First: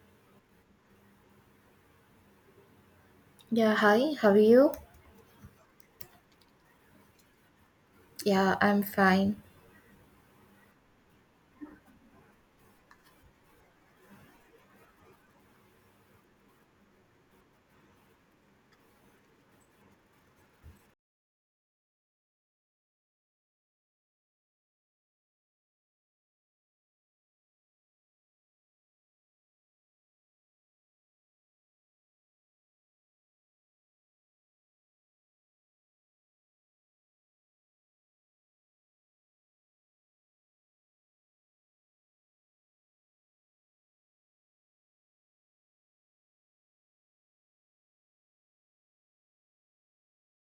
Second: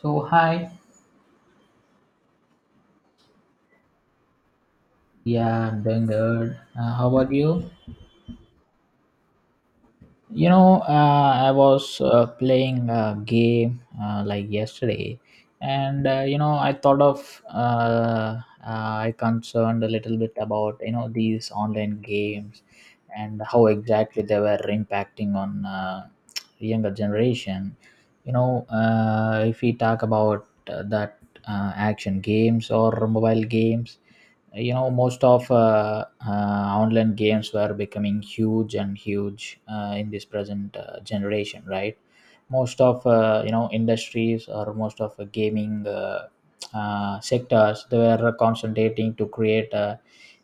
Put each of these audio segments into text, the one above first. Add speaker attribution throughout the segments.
Speaker 1: So hi,
Speaker 2: Yeah, hi, how are you?
Speaker 1: yeah, I'm doing good. How about you?
Speaker 2: Yeah, I'm fine.
Speaker 1: I was playing a game, like yesterday, and I thought of I concerned a little bit about these online games and how exactly they were impacting on younger generation. If we talk about that, action games or mobile games, most of online games were becoming huge and huge, in this present generation, right? Most of industries, or most of gaming sectors, they were concentrating to create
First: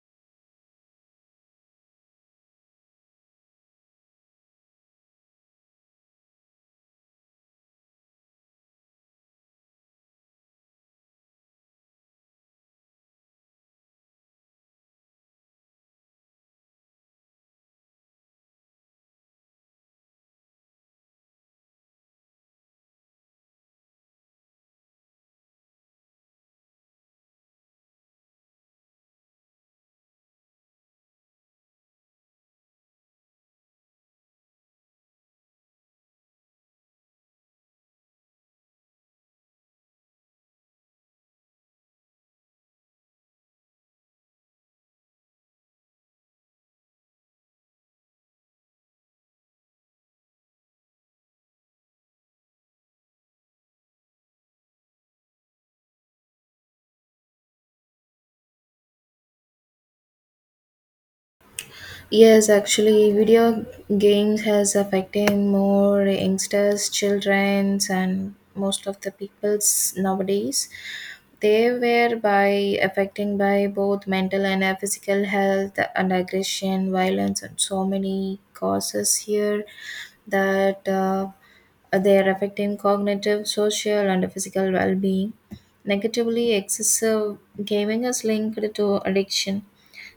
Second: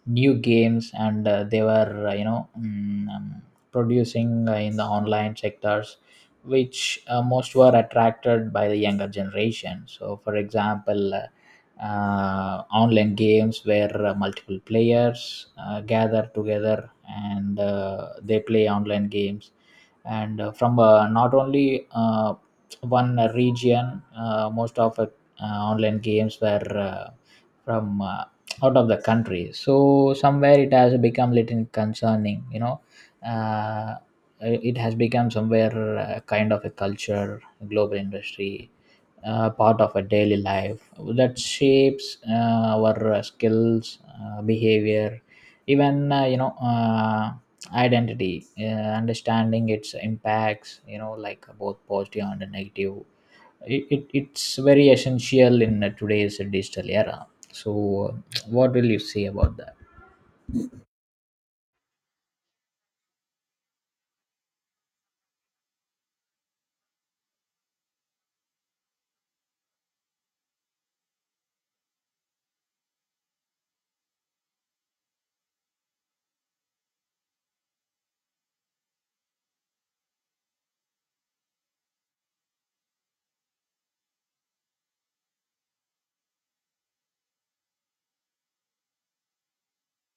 Speaker 1: new games, and they were producing in the online sectors, which most were attracted by the younger generation. So, for example, online games where multiple players gather together and they play online games, and from not only one region, most of online games were uh, from out of the country. So somewhere it has become little concerning, uh, it has become somewhere kind of a culture, global industry, part of a daily life, that shapes our skills, behavior, even identity. Understanding its impacts, like both positive and negative, it's very essential in today's digital era. So what will you say about that?
Speaker 2: Yes, actually, video games has affected more youngsters, childrens, and most of the peoples nowadays. They were by affecting by both mental and physical health and aggression, violence, and so many causes here that they are affecting cognitive, social, and physical well-being. Negatively, excessive gaming is linked to addiction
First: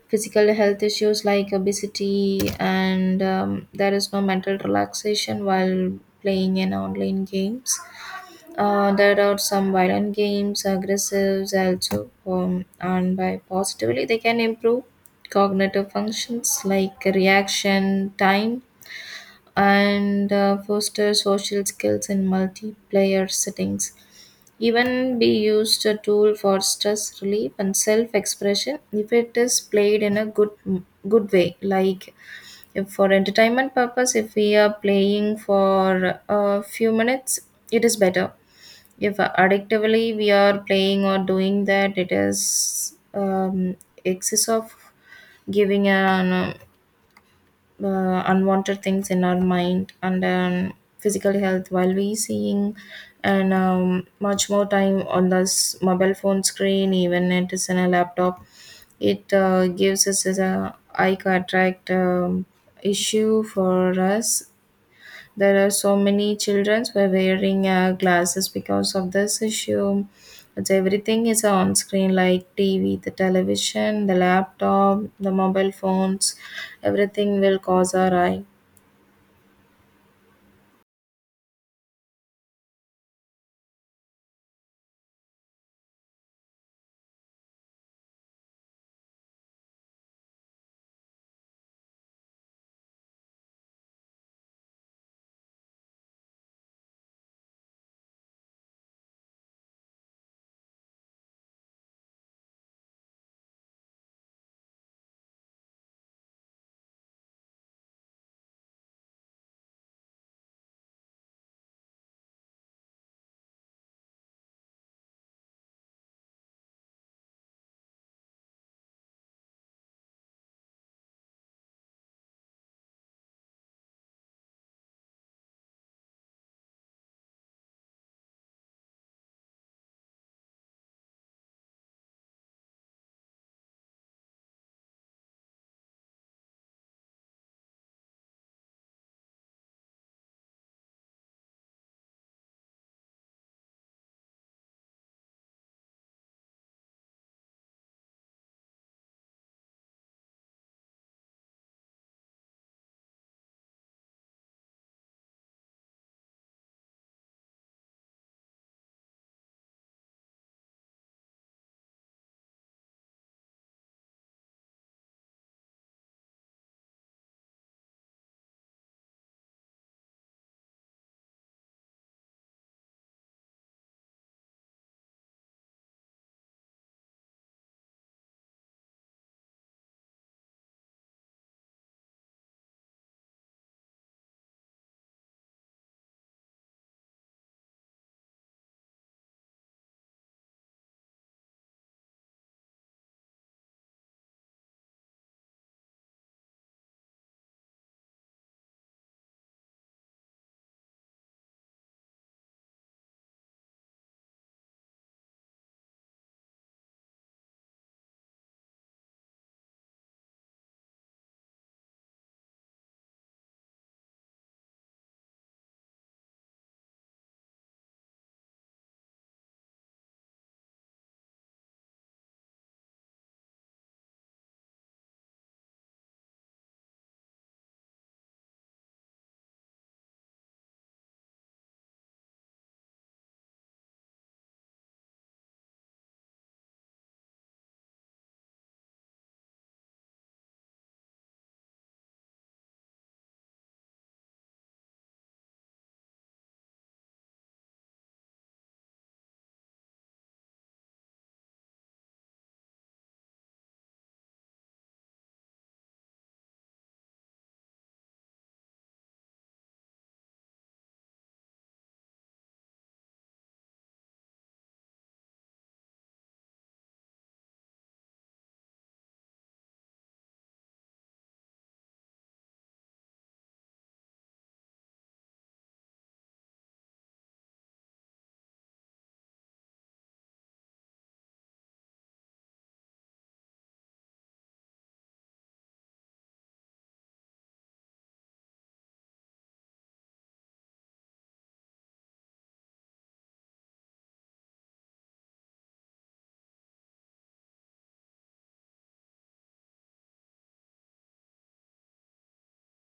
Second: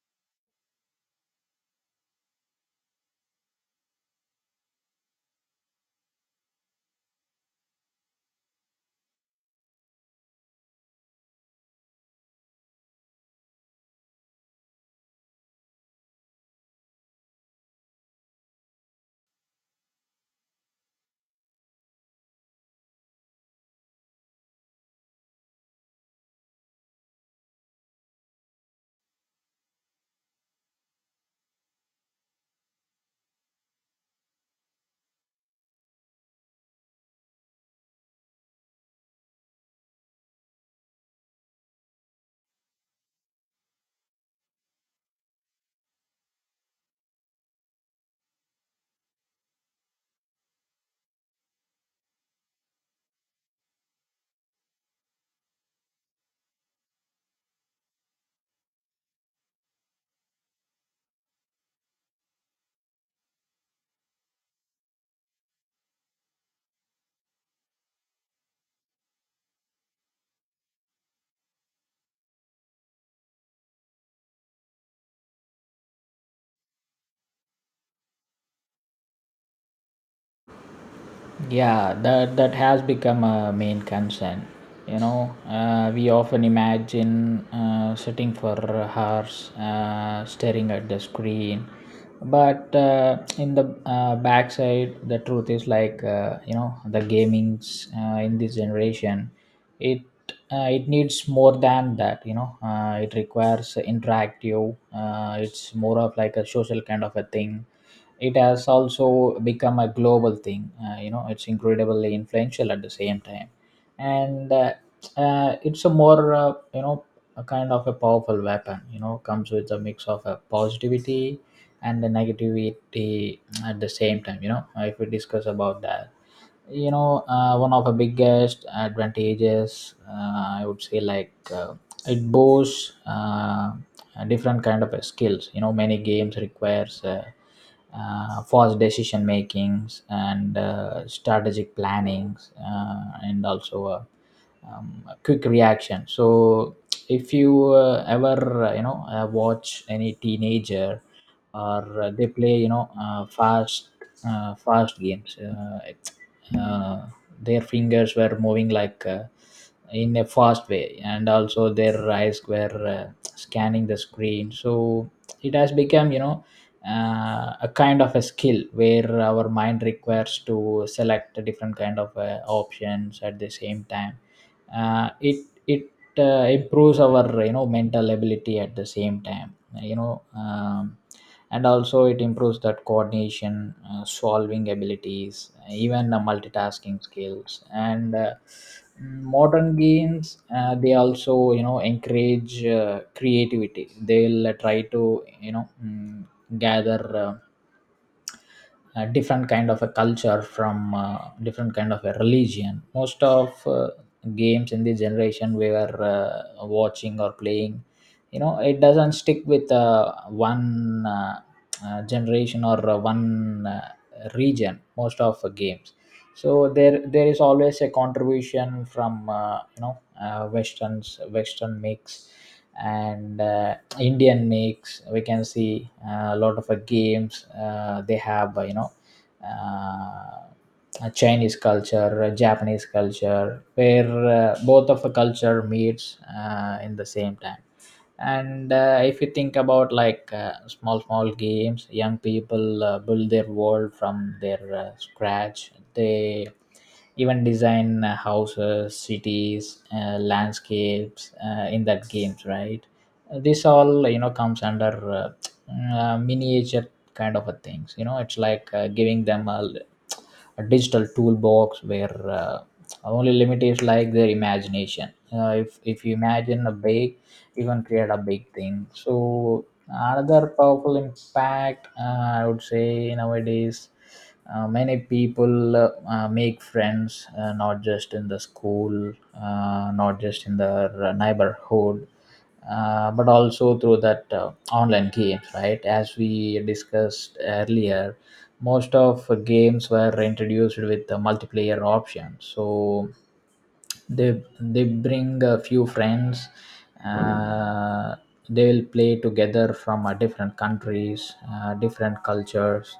Speaker 2: physical health issues like obesity, and there is no mental relaxation while playing in online games. There are some violent games, aggressives also, and by positively they can improve cognitive functions like reaction time and foster social skills in multiplayer settings, even be used a tool for stress relief and self expression if it is played in a good way, like if for entertainment purpose, if we are playing for a few minutes it is better. If addictively we are playing or doing that, it is excess of giving an unwanted things in our mind, and physical health while we seeing, and much more time on this mobile phone screen, even it is in a laptop, it gives us as a eye cataract issue for us. There are so many children who are wearing glasses because of this issue. It's everything is on screen like TV, the television, the laptop, the mobile phones. Everything will cause our eye.
Speaker 1: Yeah, that has become a main concern. We often imagine sitting for hours, staring at the screen, but in the backside, the truth is like, the gaming's, in this generation, it it needs more than that. It requires interactive. It's more of like a social kind of a thing. It has also become a global thing. It's incredibly influential at the same time, and it's a more, a kind of a powerful weapon, comes with a mix of a positivity and the negativity at the same time. If we discuss about that, one of the biggest advantages, I would say like, it boasts a different kind of skills. Many games requires fast decision makings, and strategic plannings, and also a quick reaction. So if you ever watch any teenager, or they play, fast games, it's, uh, their fingers were moving like, in a fast way, and also their eyes were scanning the screen. So it has become, a kind of a skill where our mind requires to select a different kind of options at the same time. It it it improves our, mental ability at the same time. you know um, and also it improves that coordination, solving abilities, even the multitasking skills. And modern games, they also, encourage creativity. They'll try to you know mm, gather a different kind of a culture from different kind of a religion. Most of games in this generation we were watching or playing, it doesn't stick with one generation, or one region, most of games. So there is always a contribution from westerns, western mix, and Indian mix. We can see a lot of games, they have, uh, a Chinese culture, a Japanese culture, where both of the culture meets in the same time. And if you think about, like, small small games, young people build their world from their scratch. They even design houses, cities, landscapes in that games, right? This all, comes under miniature kind of a things, it's like giving them a digital toolbox, where only limit is like their imagination. If you imagine a big, even create a big thing. So another powerful impact, I would say nowadays, many people make friends, not just in the school, not just in the neighborhood, but also through that online games, right? As we discussed earlier, most of games were introduced with the multiplayer option. So they bring a few friends. uh, they will play together from different countries, different cultures,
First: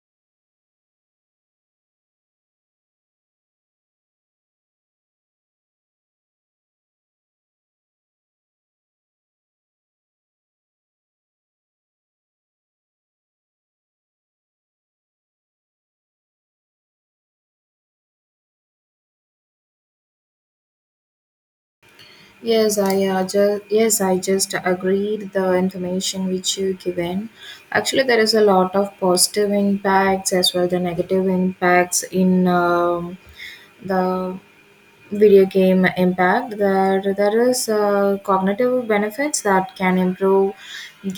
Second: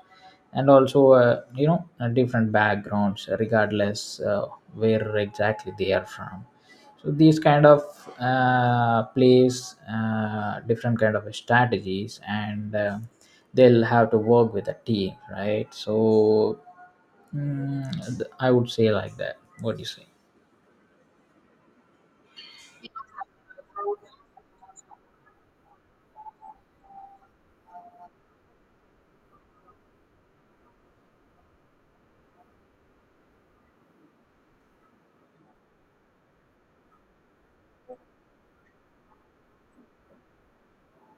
Speaker 1: and also different backgrounds, regardless where exactly they are from. So these kind of plays, different kind of strategies, and they'll have to work with a team, right? So mm, I would say like that. What do you say?
Speaker 2: Yes, I just agreed the information which you given. Actually, there is a lot of positive impacts as well the negative impacts in the video game impact, that there is cognitive benefits that can improve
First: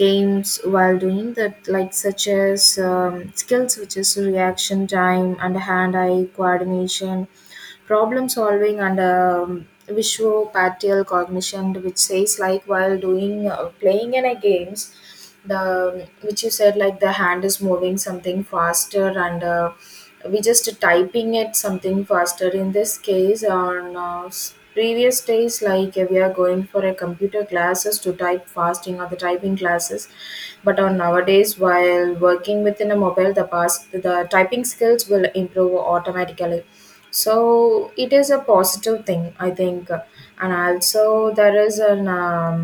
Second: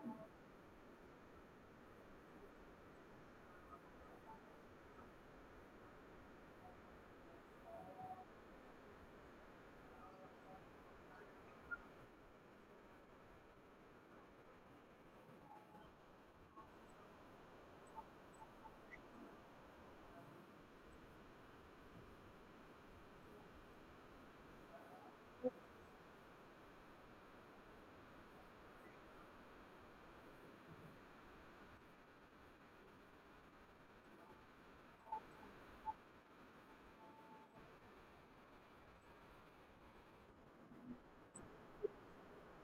Speaker 2: games while doing that, like such as skills which is reaction time and hand eye coordination, problem solving, and visual cognition, which says like while doing playing in a games, the which you said like the hand is moving something faster, and we just typing it something faster in this case. On previous days, like we are going for a computer classes to type fasting or the typing classes, but on nowadays while working within a mobile, the past the typing skills will improve automatically. So it is a positive thing, I think. And also there is an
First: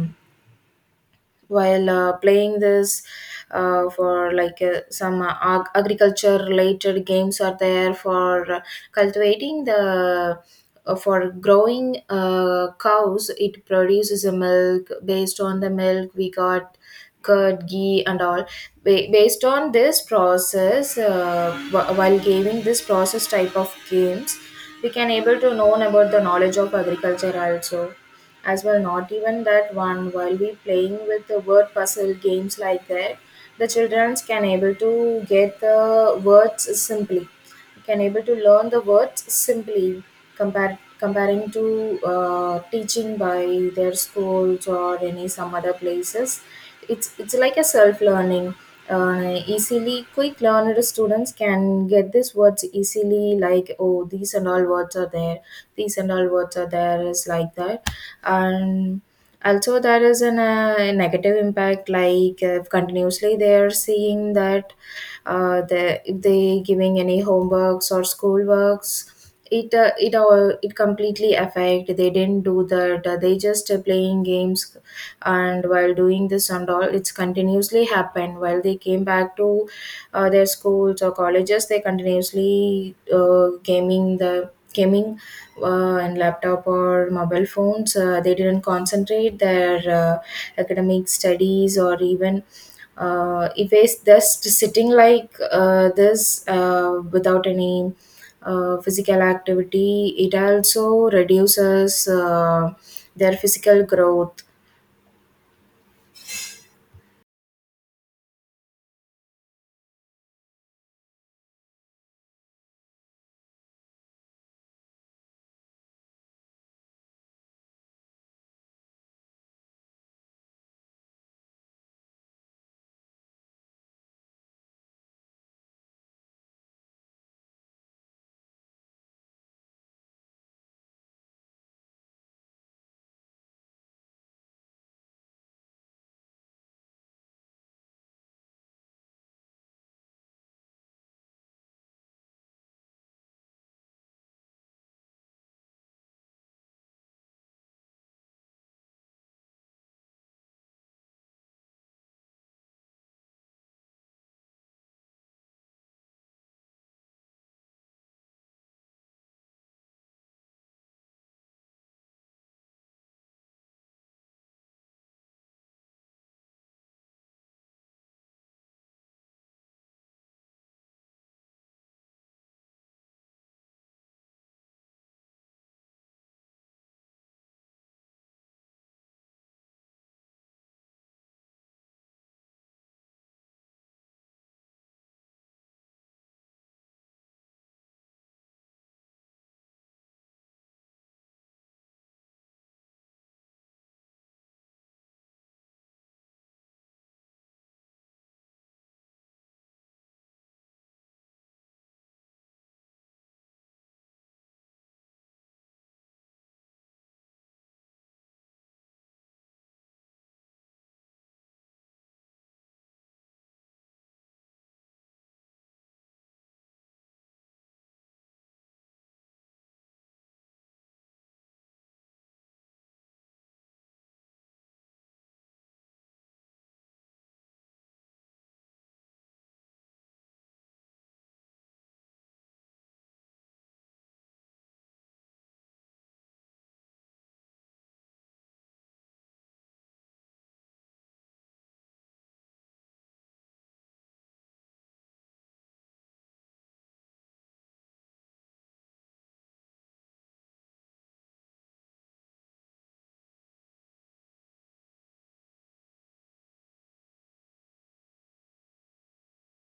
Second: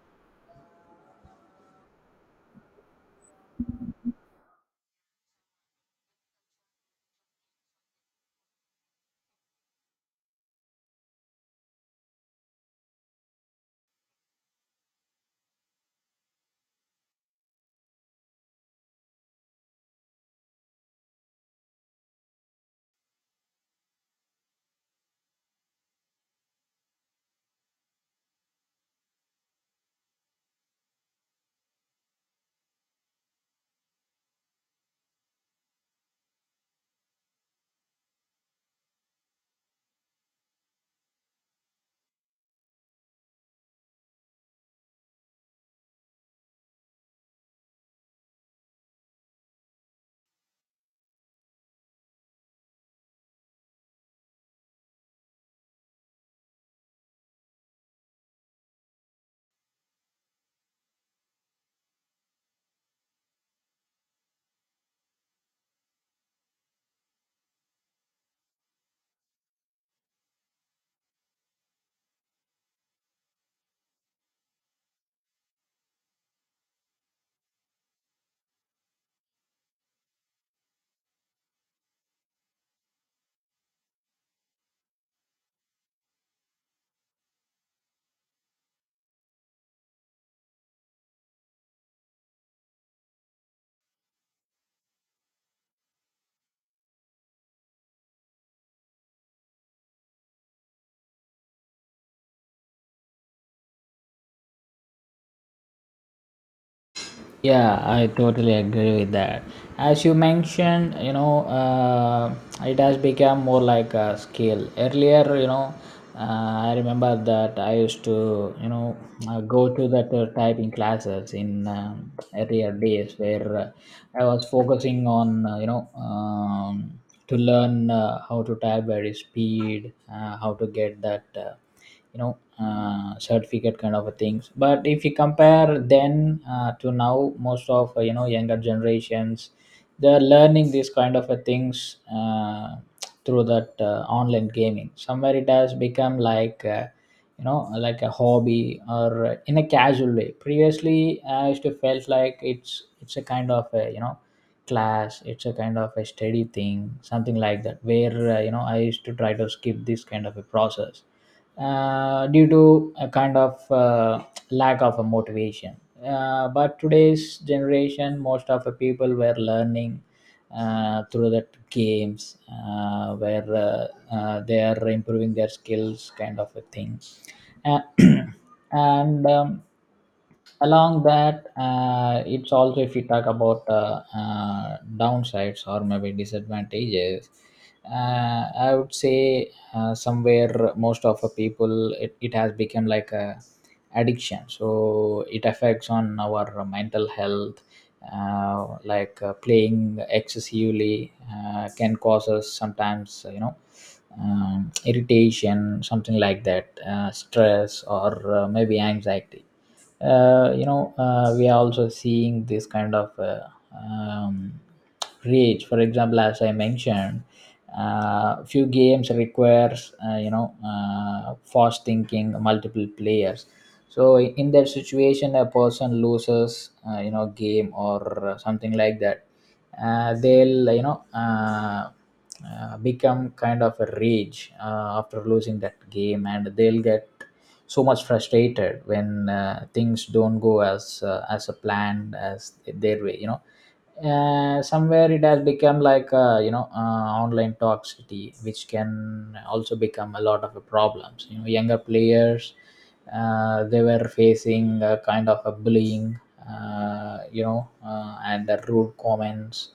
Speaker 2: while playing this, for like some agriculture related games are there for cultivating the, for growing cows. It produces a milk based on the milk we got, curd, ghee, and all. Based on this process, while giving this process type of games, we can able to know about the knowledge of agriculture also, as well. Not even that one, while we playing with the word puzzle games like that, the children can able to get the words simply, can able to learn the words simply, compare comparing to teaching by their schools or any some other places. It's like a self learning. Easily quick learner students can get these words easily, like oh, these and all words are there is like that. And also there is an negative impact, like continuously they are seeing that, they if they giving any homeworks or schoolworks, it completely affect, they didn't do that, they just playing games. And while doing this and all, it's continuously happened. While they came back to their schools or colleges, they continuously gaming and laptop or mobile phones. They didn't concentrate their academic studies, or even if it's just sitting like this, without any physical activity, it also reduces their physical growth.
Speaker 1: Yeah, I totally agree with that. As you mentioned, it has become more like a skill. Earlier, I remember that I used to, go to that typing classes in earlier days, where I was focusing on, to learn how to type very speed, how to get that. Certificate kind of a things, but if you compare then, to now, most of younger generations, they're learning these kind of a things through that online gaming. Somewhere it has become like, like a hobby, or in a casual way. Previously I used to felt like, it's a kind of a, class, it's a kind of a steady thing, something like that, where I used to try to skip this kind of a process due to a kind of lack of a motivation. But today's generation, most of the people were learning through the games, where they are improving their skills, kind of a thing. Uh, and Along that, it's also, if we talk about downsides or maybe disadvantages, I would say somewhere most of the people, it has become like a addiction. So it affects on our mental health, like playing excessively can cause us sometimes, irritation, something like that, stress, or maybe anxiety. We are also seeing this kind of um, rage, for example, as I mentioned. Few games requires fast thinking, multiple players. So in that situation, a person loses game, or something like that. They'll, become kind of a rage after losing that game, and they'll get so much frustrated when things don't go as, as a planned, as their way. Somewhere it has become like, online toxicity, which can also become a lot of problems. Younger players, they were facing a kind of a bullying, and the rude comments,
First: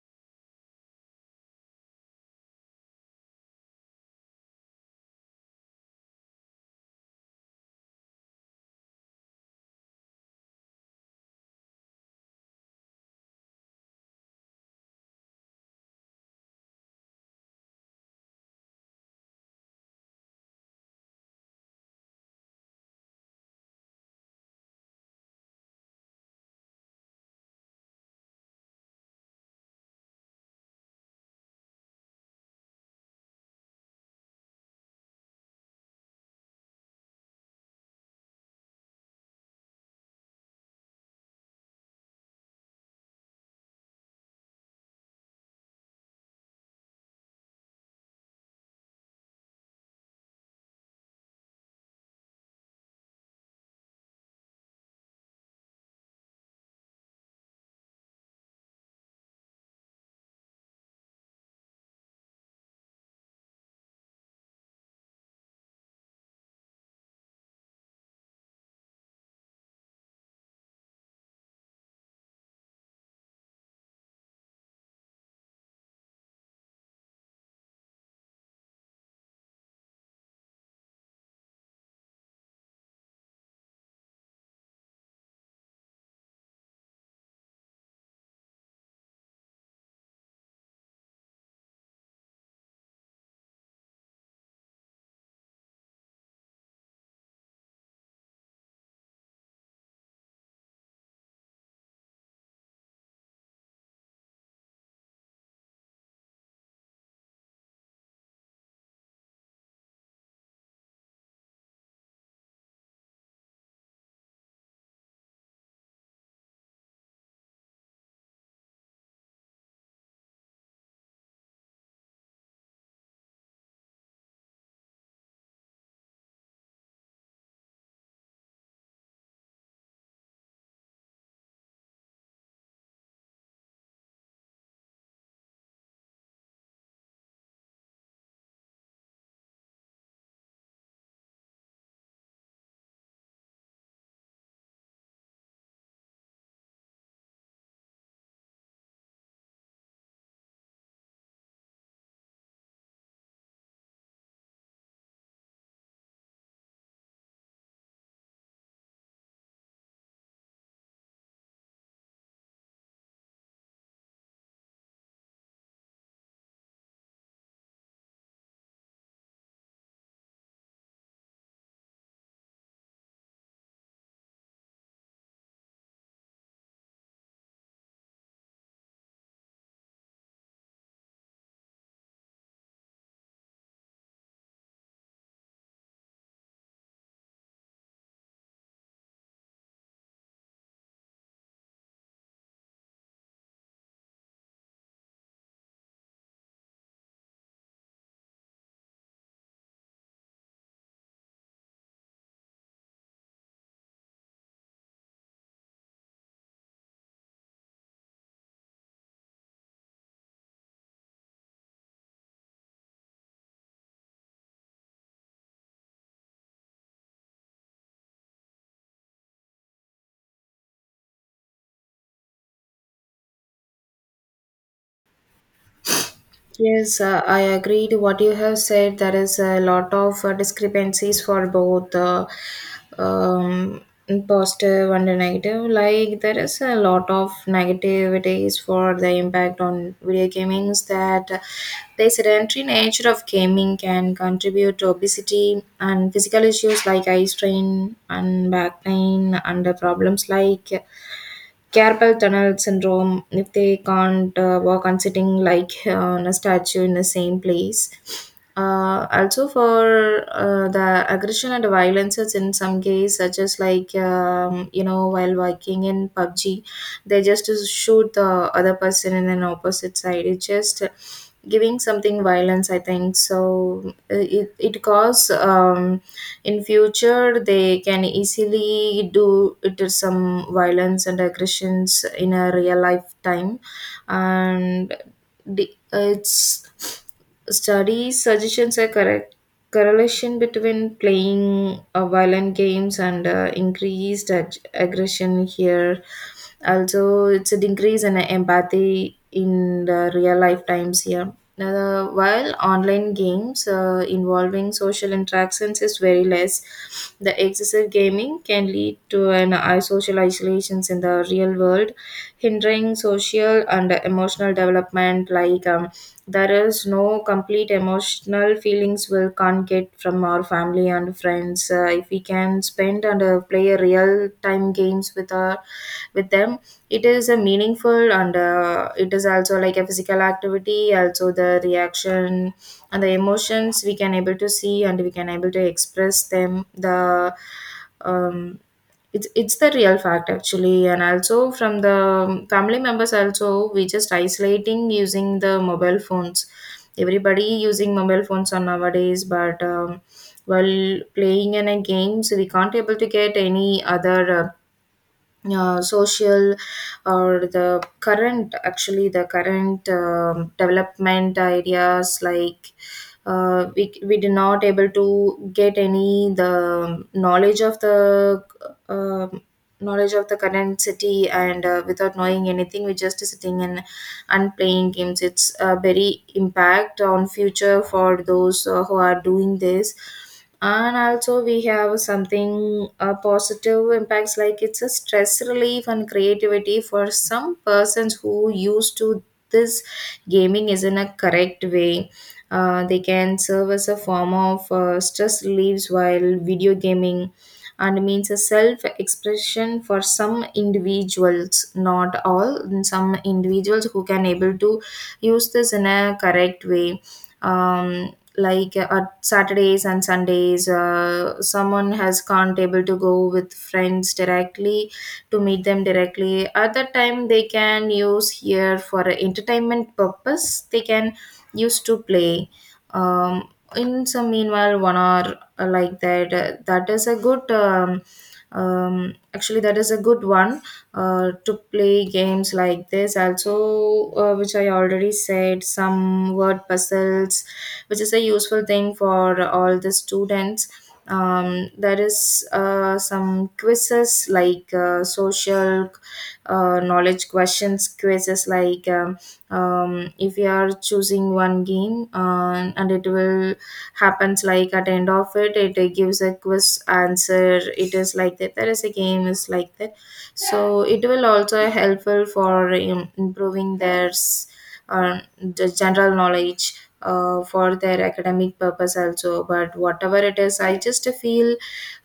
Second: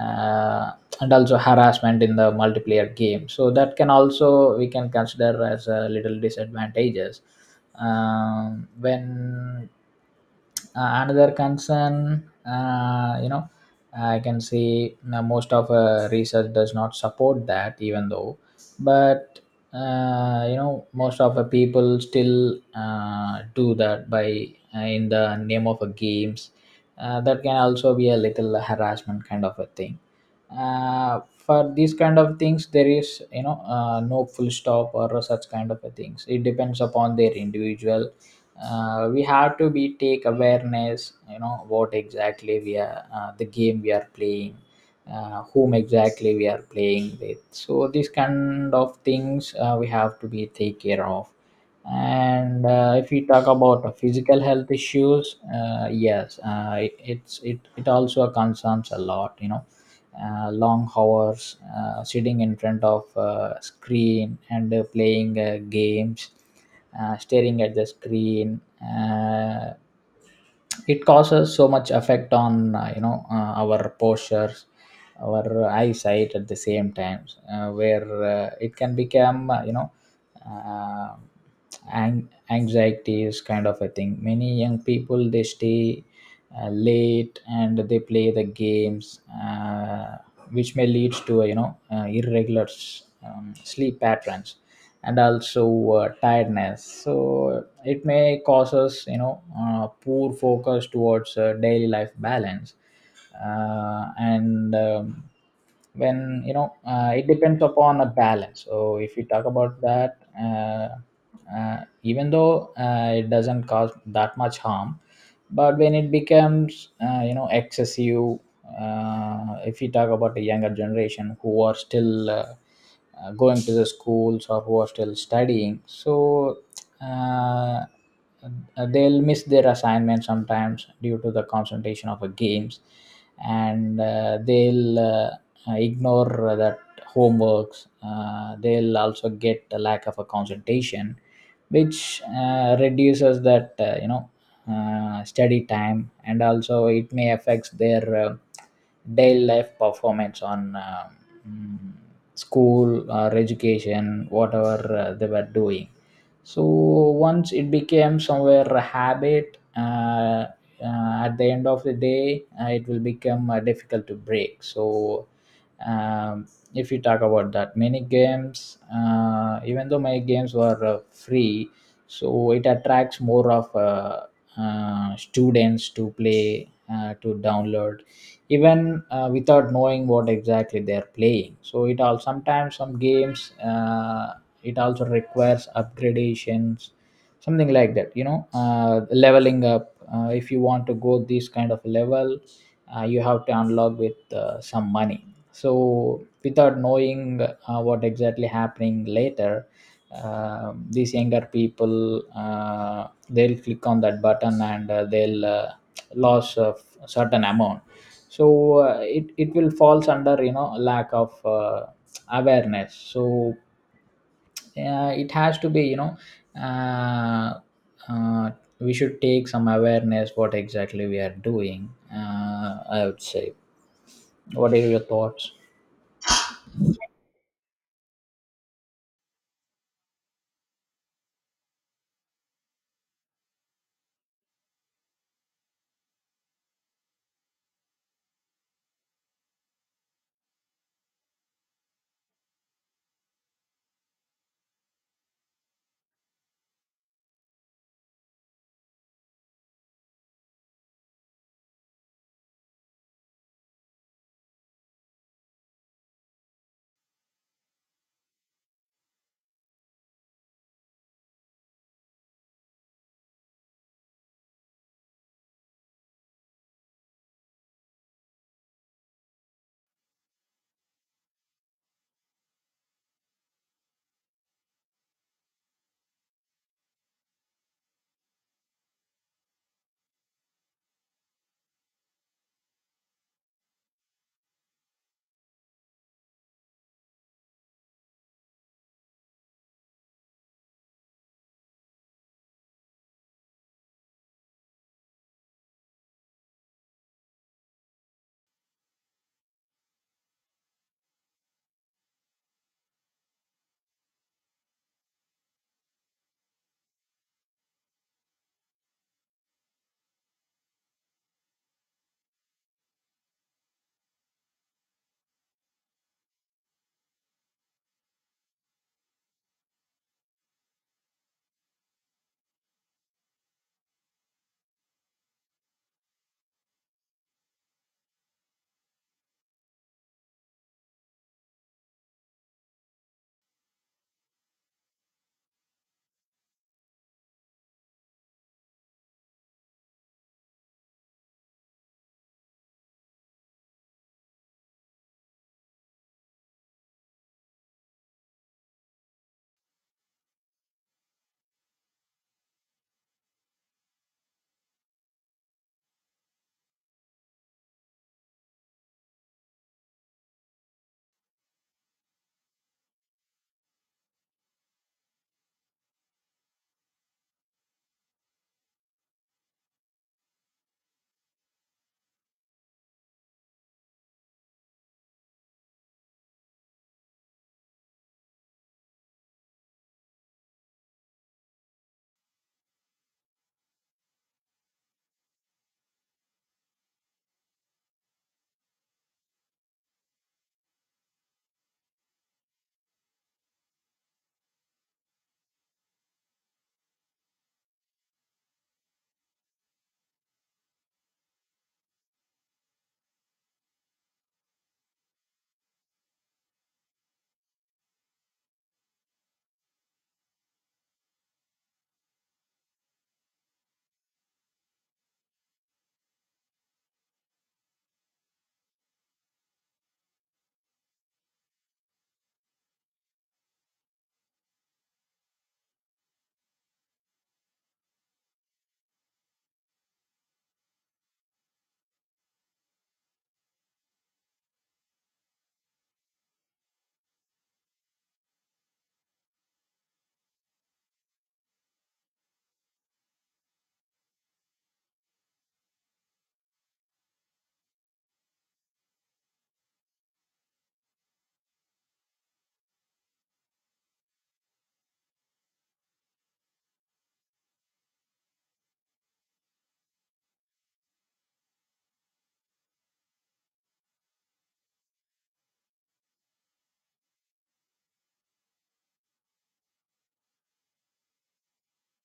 Speaker 1: uh, and also harassment in the multiplayer game. So that can also, we can consider as a little disadvantages. When, another concern, I can see now, most of research does not support that, even though. But most of the people still do that by in the name of a games, that can also be a little harassment kind of a thing. For these kind of things, there is, no full stop or such kind of a things. It depends upon their individual. We have to be take awareness, what exactly we are the game we are playing, whom exactly we are playing with. So these kind of things, we have to be take care of. And if we talk about physical health issues, yes, it also concerns a lot. Long hours sitting in front of screen and playing games, staring at the screen, it causes so much effect on our postures, our eyesight at the same time, where it can become uh, anxieties kind of a thing. Many young people, they stay late and they play the games, which may lead to irregular sleep patterns, and also tiredness. So it may cause us, poor focus towards daily life balance. And When, it depends upon a balance. So if we talk about that Even though it doesn't cause that much harm, but when it becomes excessive. If we talk about the younger generation who are still going to the schools or who are still studying, so uh, they'll miss their assignments sometimes due to the concentration of the games, and they'll ignore that homeworks. They'll also get a lack of a concentration, which reduces that study time, and also it may affect their daily life performance on mm, school or education, whatever they were doing. So once it became somewhere a habit, at the end of the day, it will become difficult to break. So um, if you talk about that, many games, even though my games were free, so it attracts more of students to play, to download, even without knowing what exactly they're playing. So it all, sometimes some games, it also requires upgradations, something like that, you know, leveling up. If you want to go this kind of level, you have to unlock with some money. So without knowing what exactly happening later, these younger people, uh, they'll click on that button and they'll lose a certain amount. So it will falls under, you know, lack of awareness. So it has to be, you know, uh, uh, we should take some awareness what exactly we are doing. uh, I would say, what are your thoughts?
Speaker 2: Yes, I agree to what you have said. There is a lot of discrepancies for both, um, positive and negative. Like there is a lot of negativities for the impact on video gaming, is that the sedentary nature of gaming can contribute to obesity and physical issues like eye strain and back pain, and the problems like carpal tunnel syndrome if they can't work on sitting like on a statue in the same place. Also for the aggression and violences, in some case such as like you know, while working in pubg, they just shoot the other person in an opposite side, it just giving something violence, I think. So it cause, in future they can easily do it, is some violence and aggressions in a real life time. And it's study suggestions a correct correlation between playing violent games and increased aggression here. Also it's a decrease in empathy in the real life times here. While online games involving social interactions is very less, the excessive gaming can lead to an social isolations in the real world, hindering social and emotional development, like there is no complete emotional feelings we can't get from our family and friends if we can spend and play a real time games with our with them. It is a meaningful, and it is also like a physical activity, also the reaction and the emotions we can able to see and we can able to express them, the um, it's the real fact actually. And also from the family members also, we just isolating using the mobile phones. Everybody using mobile phones on nowadays, but while playing in a games, we can't able to get any other. Social, or the current, actually the current development ideas, like we did not able to get any the knowledge of the um knowledge of the current city. And without knowing anything, we just sitting in and playing games, it's a very impact on future for those who are doing this. And also we have something positive impacts, like it's a stress relief and creativity for some persons who used to this, gaming is in a correct way. They can serve as a form of stress reliefs while video gaming, and means a self expression for some individuals, not all, some individuals who can able to use this in a correct way. um, like on saturdays and sundays, someone has can't able to go with friends directly to meet them directly, at that time they can use here for a entertainment purpose, they can use to play um, in some meanwhile 1 hour like that, that is a good, actually that is a good one to play games like this. Also which I already said, some word puzzles, which is a useful thing for all the students. There is some quizzes, like social knowledge questions quizzes, like if you are choosing one game and it will happens like at the end of it it gives a quiz answer, it is like that, there is a game is like that. So it will also helpful for improving their the general knowledge for their academic purpose also. But whatever it is, I just feel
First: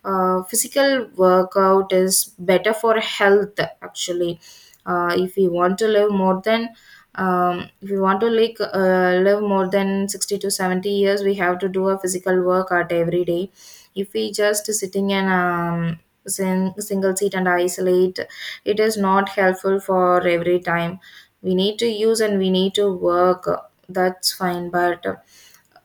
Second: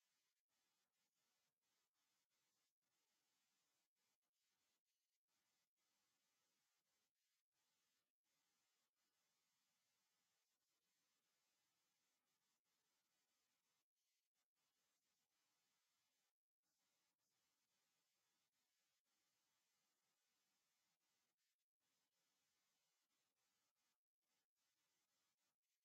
Speaker 2: physical workout is better for health actually. If we want to live more than, if we want to like live more than 60 to 70 years, we have to do a physical workout every day. If we just sitting in single seat and isolate, it is not helpful for every time, we need to use and we need to work, that's fine, but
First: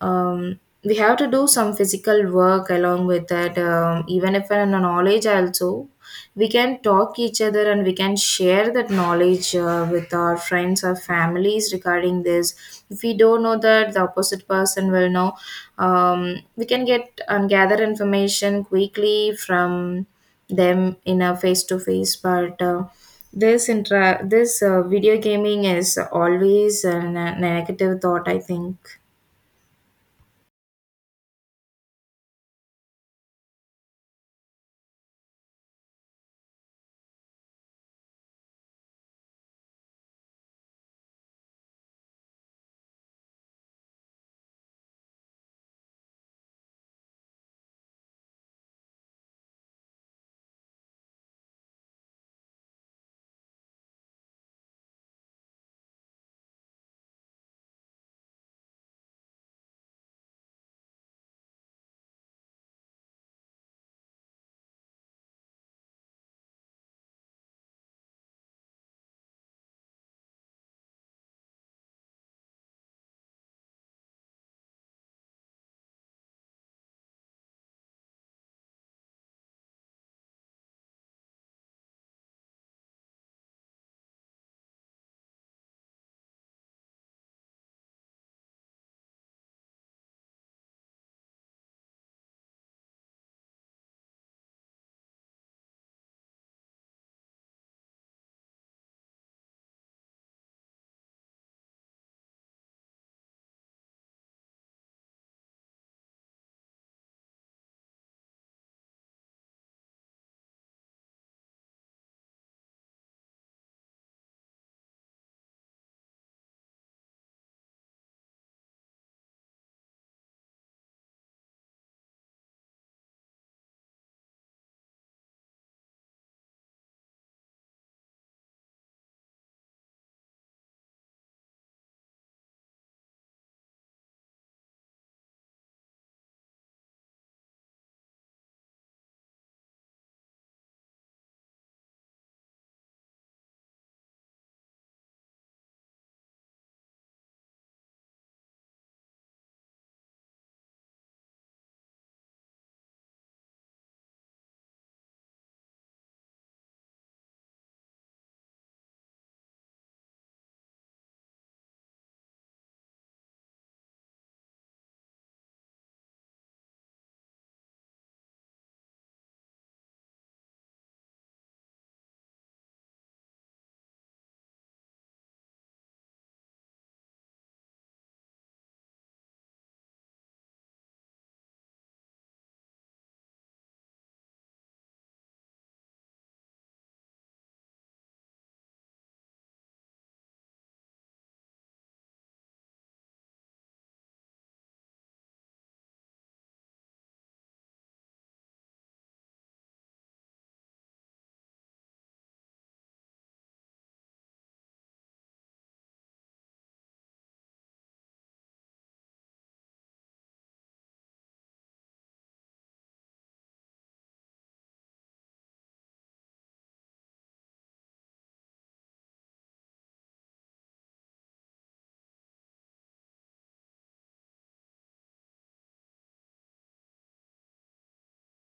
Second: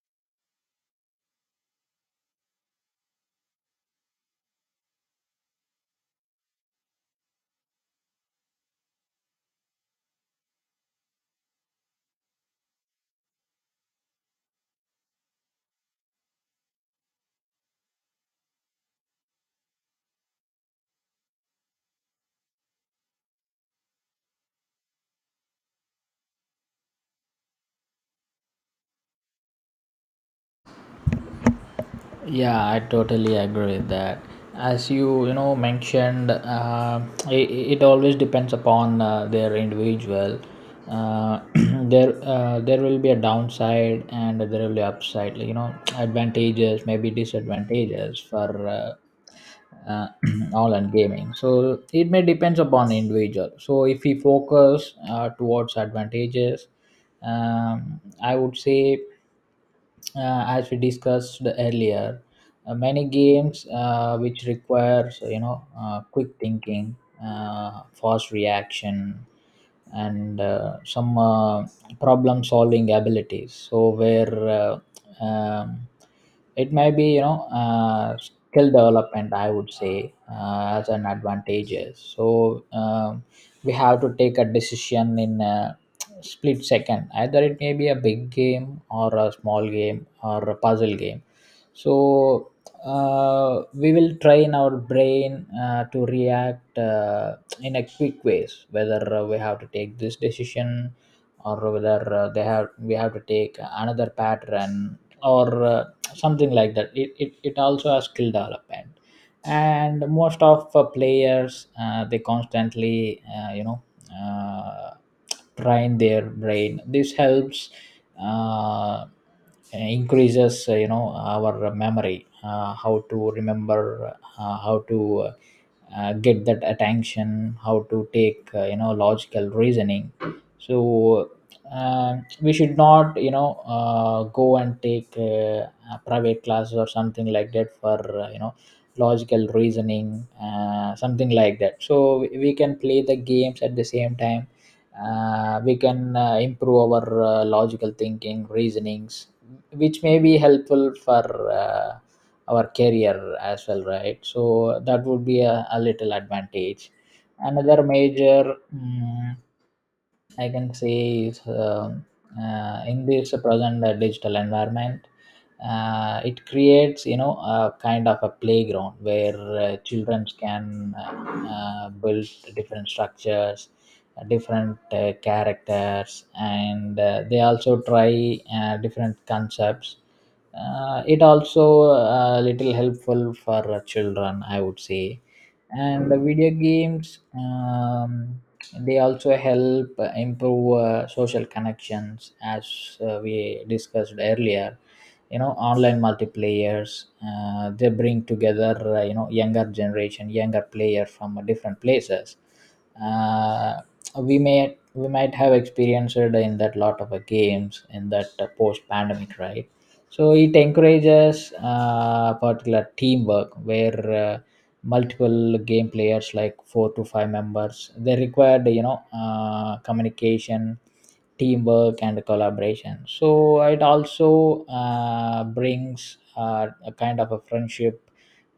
Speaker 2: um, we have to do some physical work along with that. Even if in a knowledge also, we can talk each other and we can share that knowledge with our friends or families regarding this. If we don't know that, the opposite person will know, we can get and gather information quickly from them in a face to face. But this video gaming is always a negative thought, I think.
Speaker 1: Yeah, I totally agree with that. As you know, mentioned, it, it always depends upon their individual. There will be a downside and there will be upside. You know, advantages maybe disadvantages for uh, online gaming. So it may depends upon individual. So if we focus towards advantages, I would say as we discussed earlier, many games which requires, you know, quick thinking, fast reaction, and some problem solving abilities. So where um, it may be, you know, skill development, I would say, as an advantage is. So we have to take a decision in a split second, either it may be a big game or a small game or a puzzle game. So we will train our brain to react in a quick ways, whether we have to take this decision or whether they have we have to take another pattern, or something like that. It also has skill development, and most of players, they constantly uh, train their brain. This helps uh, increases our memory, how to remember, how to uh, get that attention, how to take logical reasoning. So we should not, you know, go and take a private classes or something like that for logical reasoning, something like that. So we can play the games at the same time. We can improve our logical thinking reasonings, which may be helpful for uh, our career as well, right? So that would be a little advantage. Another major, I can say, is in this present digital environment, it creates, you know, a kind of a playground where children can build different structures, different characters, and they also try different concepts. It also little helpful for children, I would say. And the video games, they also help improve social connections, as we discussed earlier. You know, online multiplayers, they bring together younger generation, younger player from different places. uh, we may, we might have experienced in that, lot of games in that post pandemic, right? So it encourages particular teamwork, where multiple game players, like four to five members, they required, you know, communication, teamwork, and collaboration. So it also brings a kind of a friendship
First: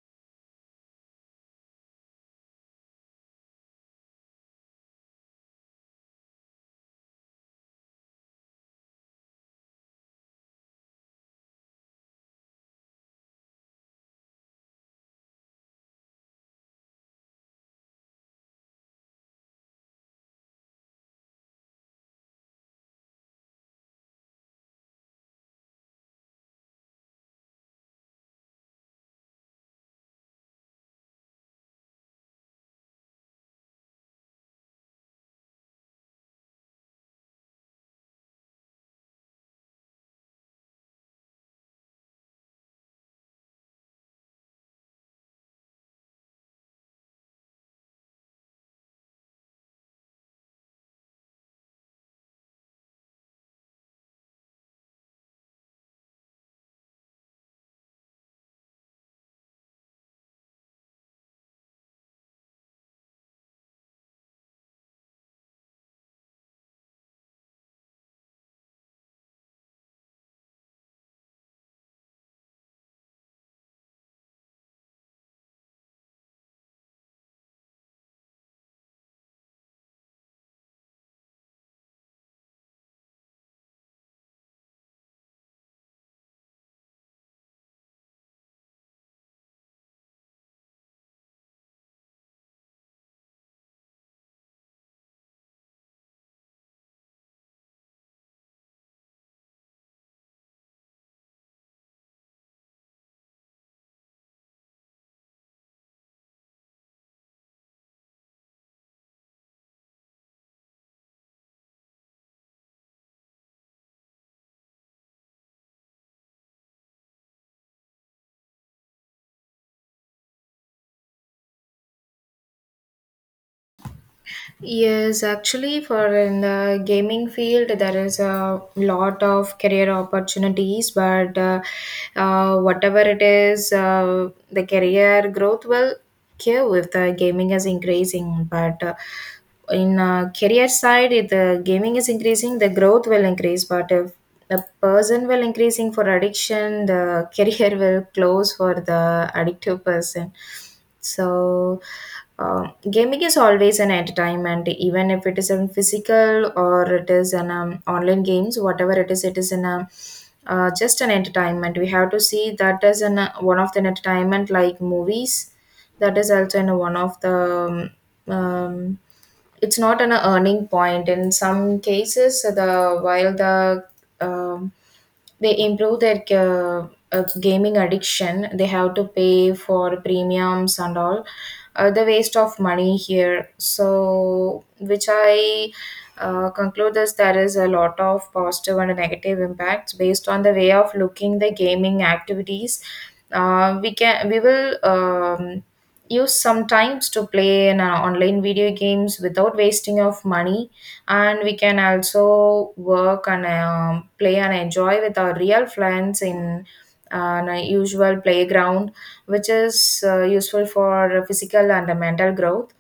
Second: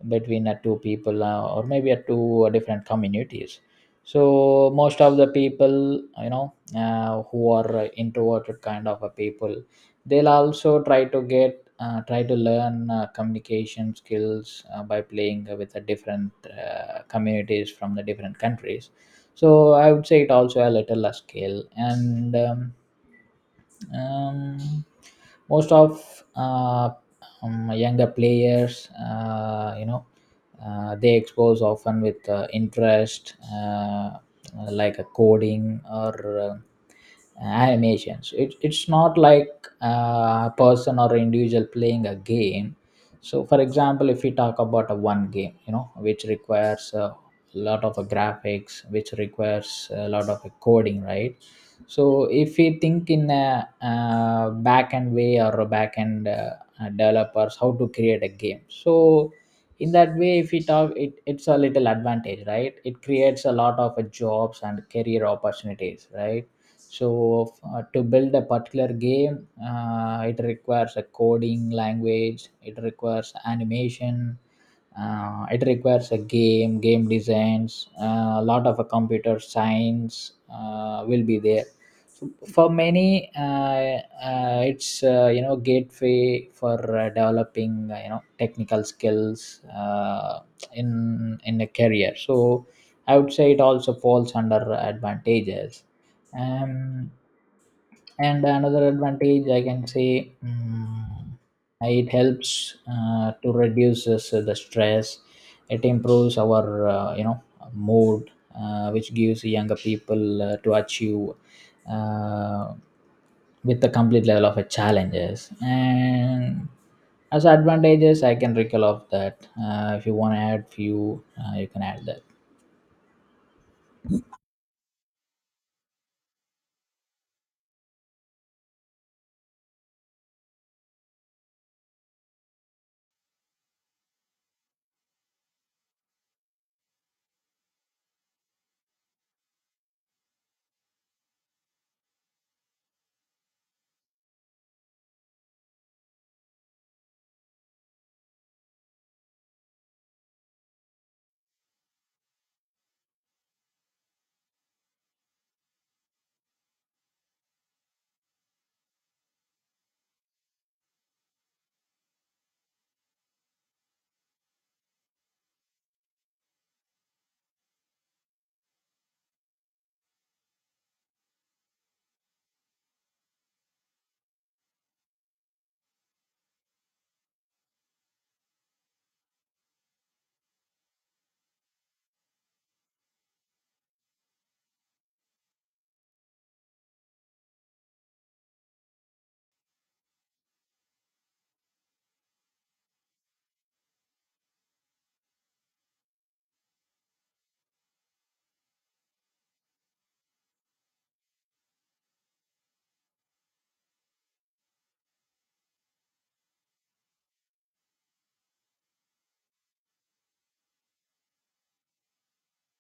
Speaker 1: between two people or maybe two different communities. So most of the people, you know, who are introverted kind of a people, they'll also try to get try to learn communication skills by playing with the different communities from the different countries. So I would say it also a little a skill and. Um, Most of younger players, they expose often with interest like a coding or animations. It's not like a person or individual playing a game. So for example, if we talk about a one game, you know, which requires lot of graphics, which requires a lot of coding, right? So if we think in a, back end way, or a back end developers, how to create a game. So in that way, if we talk, it's a little advantage, right? It creates a lot of jobs and career opportunities, right? So to build a particular game, it requires a coding language, it requires animation, it requires a game designs, a lot of a computer science will be there. So for many it's gateway for developing technical skills in a career. So I would say it also falls under advantages. um, and another advantage I can say, it helps to reduce this, the stress. It improves our mood, which gives younger people to achieve uh, with the complete level of a challenges. And as advantages I can recall of that, if you want to add few, you can add that.
Speaker 2: Yes, actually, for in the gaming field, there is a lot of career opportunities, but whatever it is, the career growth will give with the gaming is increasing. But in career side, if the gaming is increasing, the growth will increase. But if the person will increasing for addiction, the career will close for the addictive person. So, gaming is always an entertainment, even if it is in physical or it is in online games, whatever it is in a just an entertainment. We have to see that as an one of the entertainment like movies. That is also in one of the um, um, it's not an earning point in some cases. The while the um, they improve their gaming addiction, they have to pay for premiums and all, the waste of money here. So which I conclude is there is a lot of positive and negative impacts based on the way of looking the gaming activities. We can, we will use sometimes to play in online video games without wasting of money. And we can also work and play and enjoy with our real friends in an usual playground, which is useful for physical and mental growth.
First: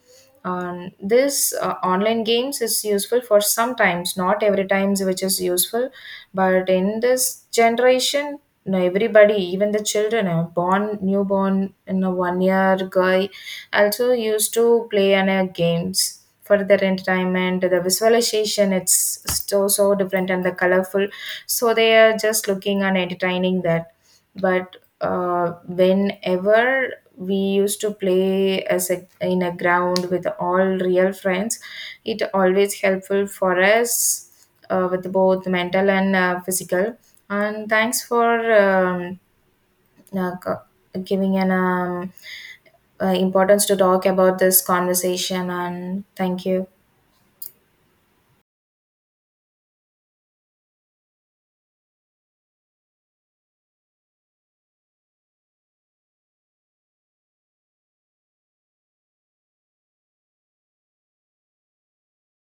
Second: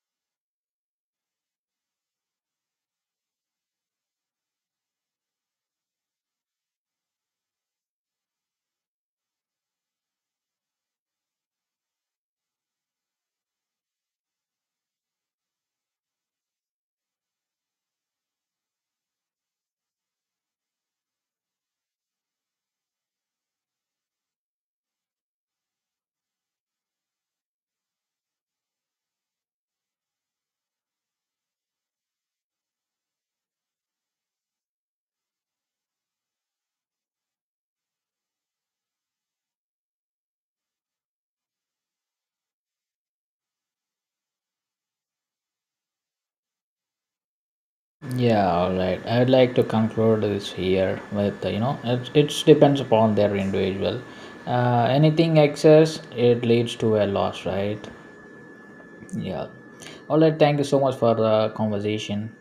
Speaker 2: This online games is useful for sometimes, not every times which is useful. But in this generation, you know, everybody, even the children born newborn, you know, 1 year guy also used to play on games for their entertainment, the visualization. It's so so different and the colorful, so they are just looking and entertaining that. But whenever we used to play as a, in a ground with all real friends, it always helpful for us with both mental and physical. And thanks for um, uh, co- giving an importance to talk about this conversation. And thank you.
Speaker 1: Yeah, all right. I would like to conclude this here with, you know, it depends upon their individual. Anything excess it leads to a loss, right? Yeah. All right. Thank you so much for the conversation.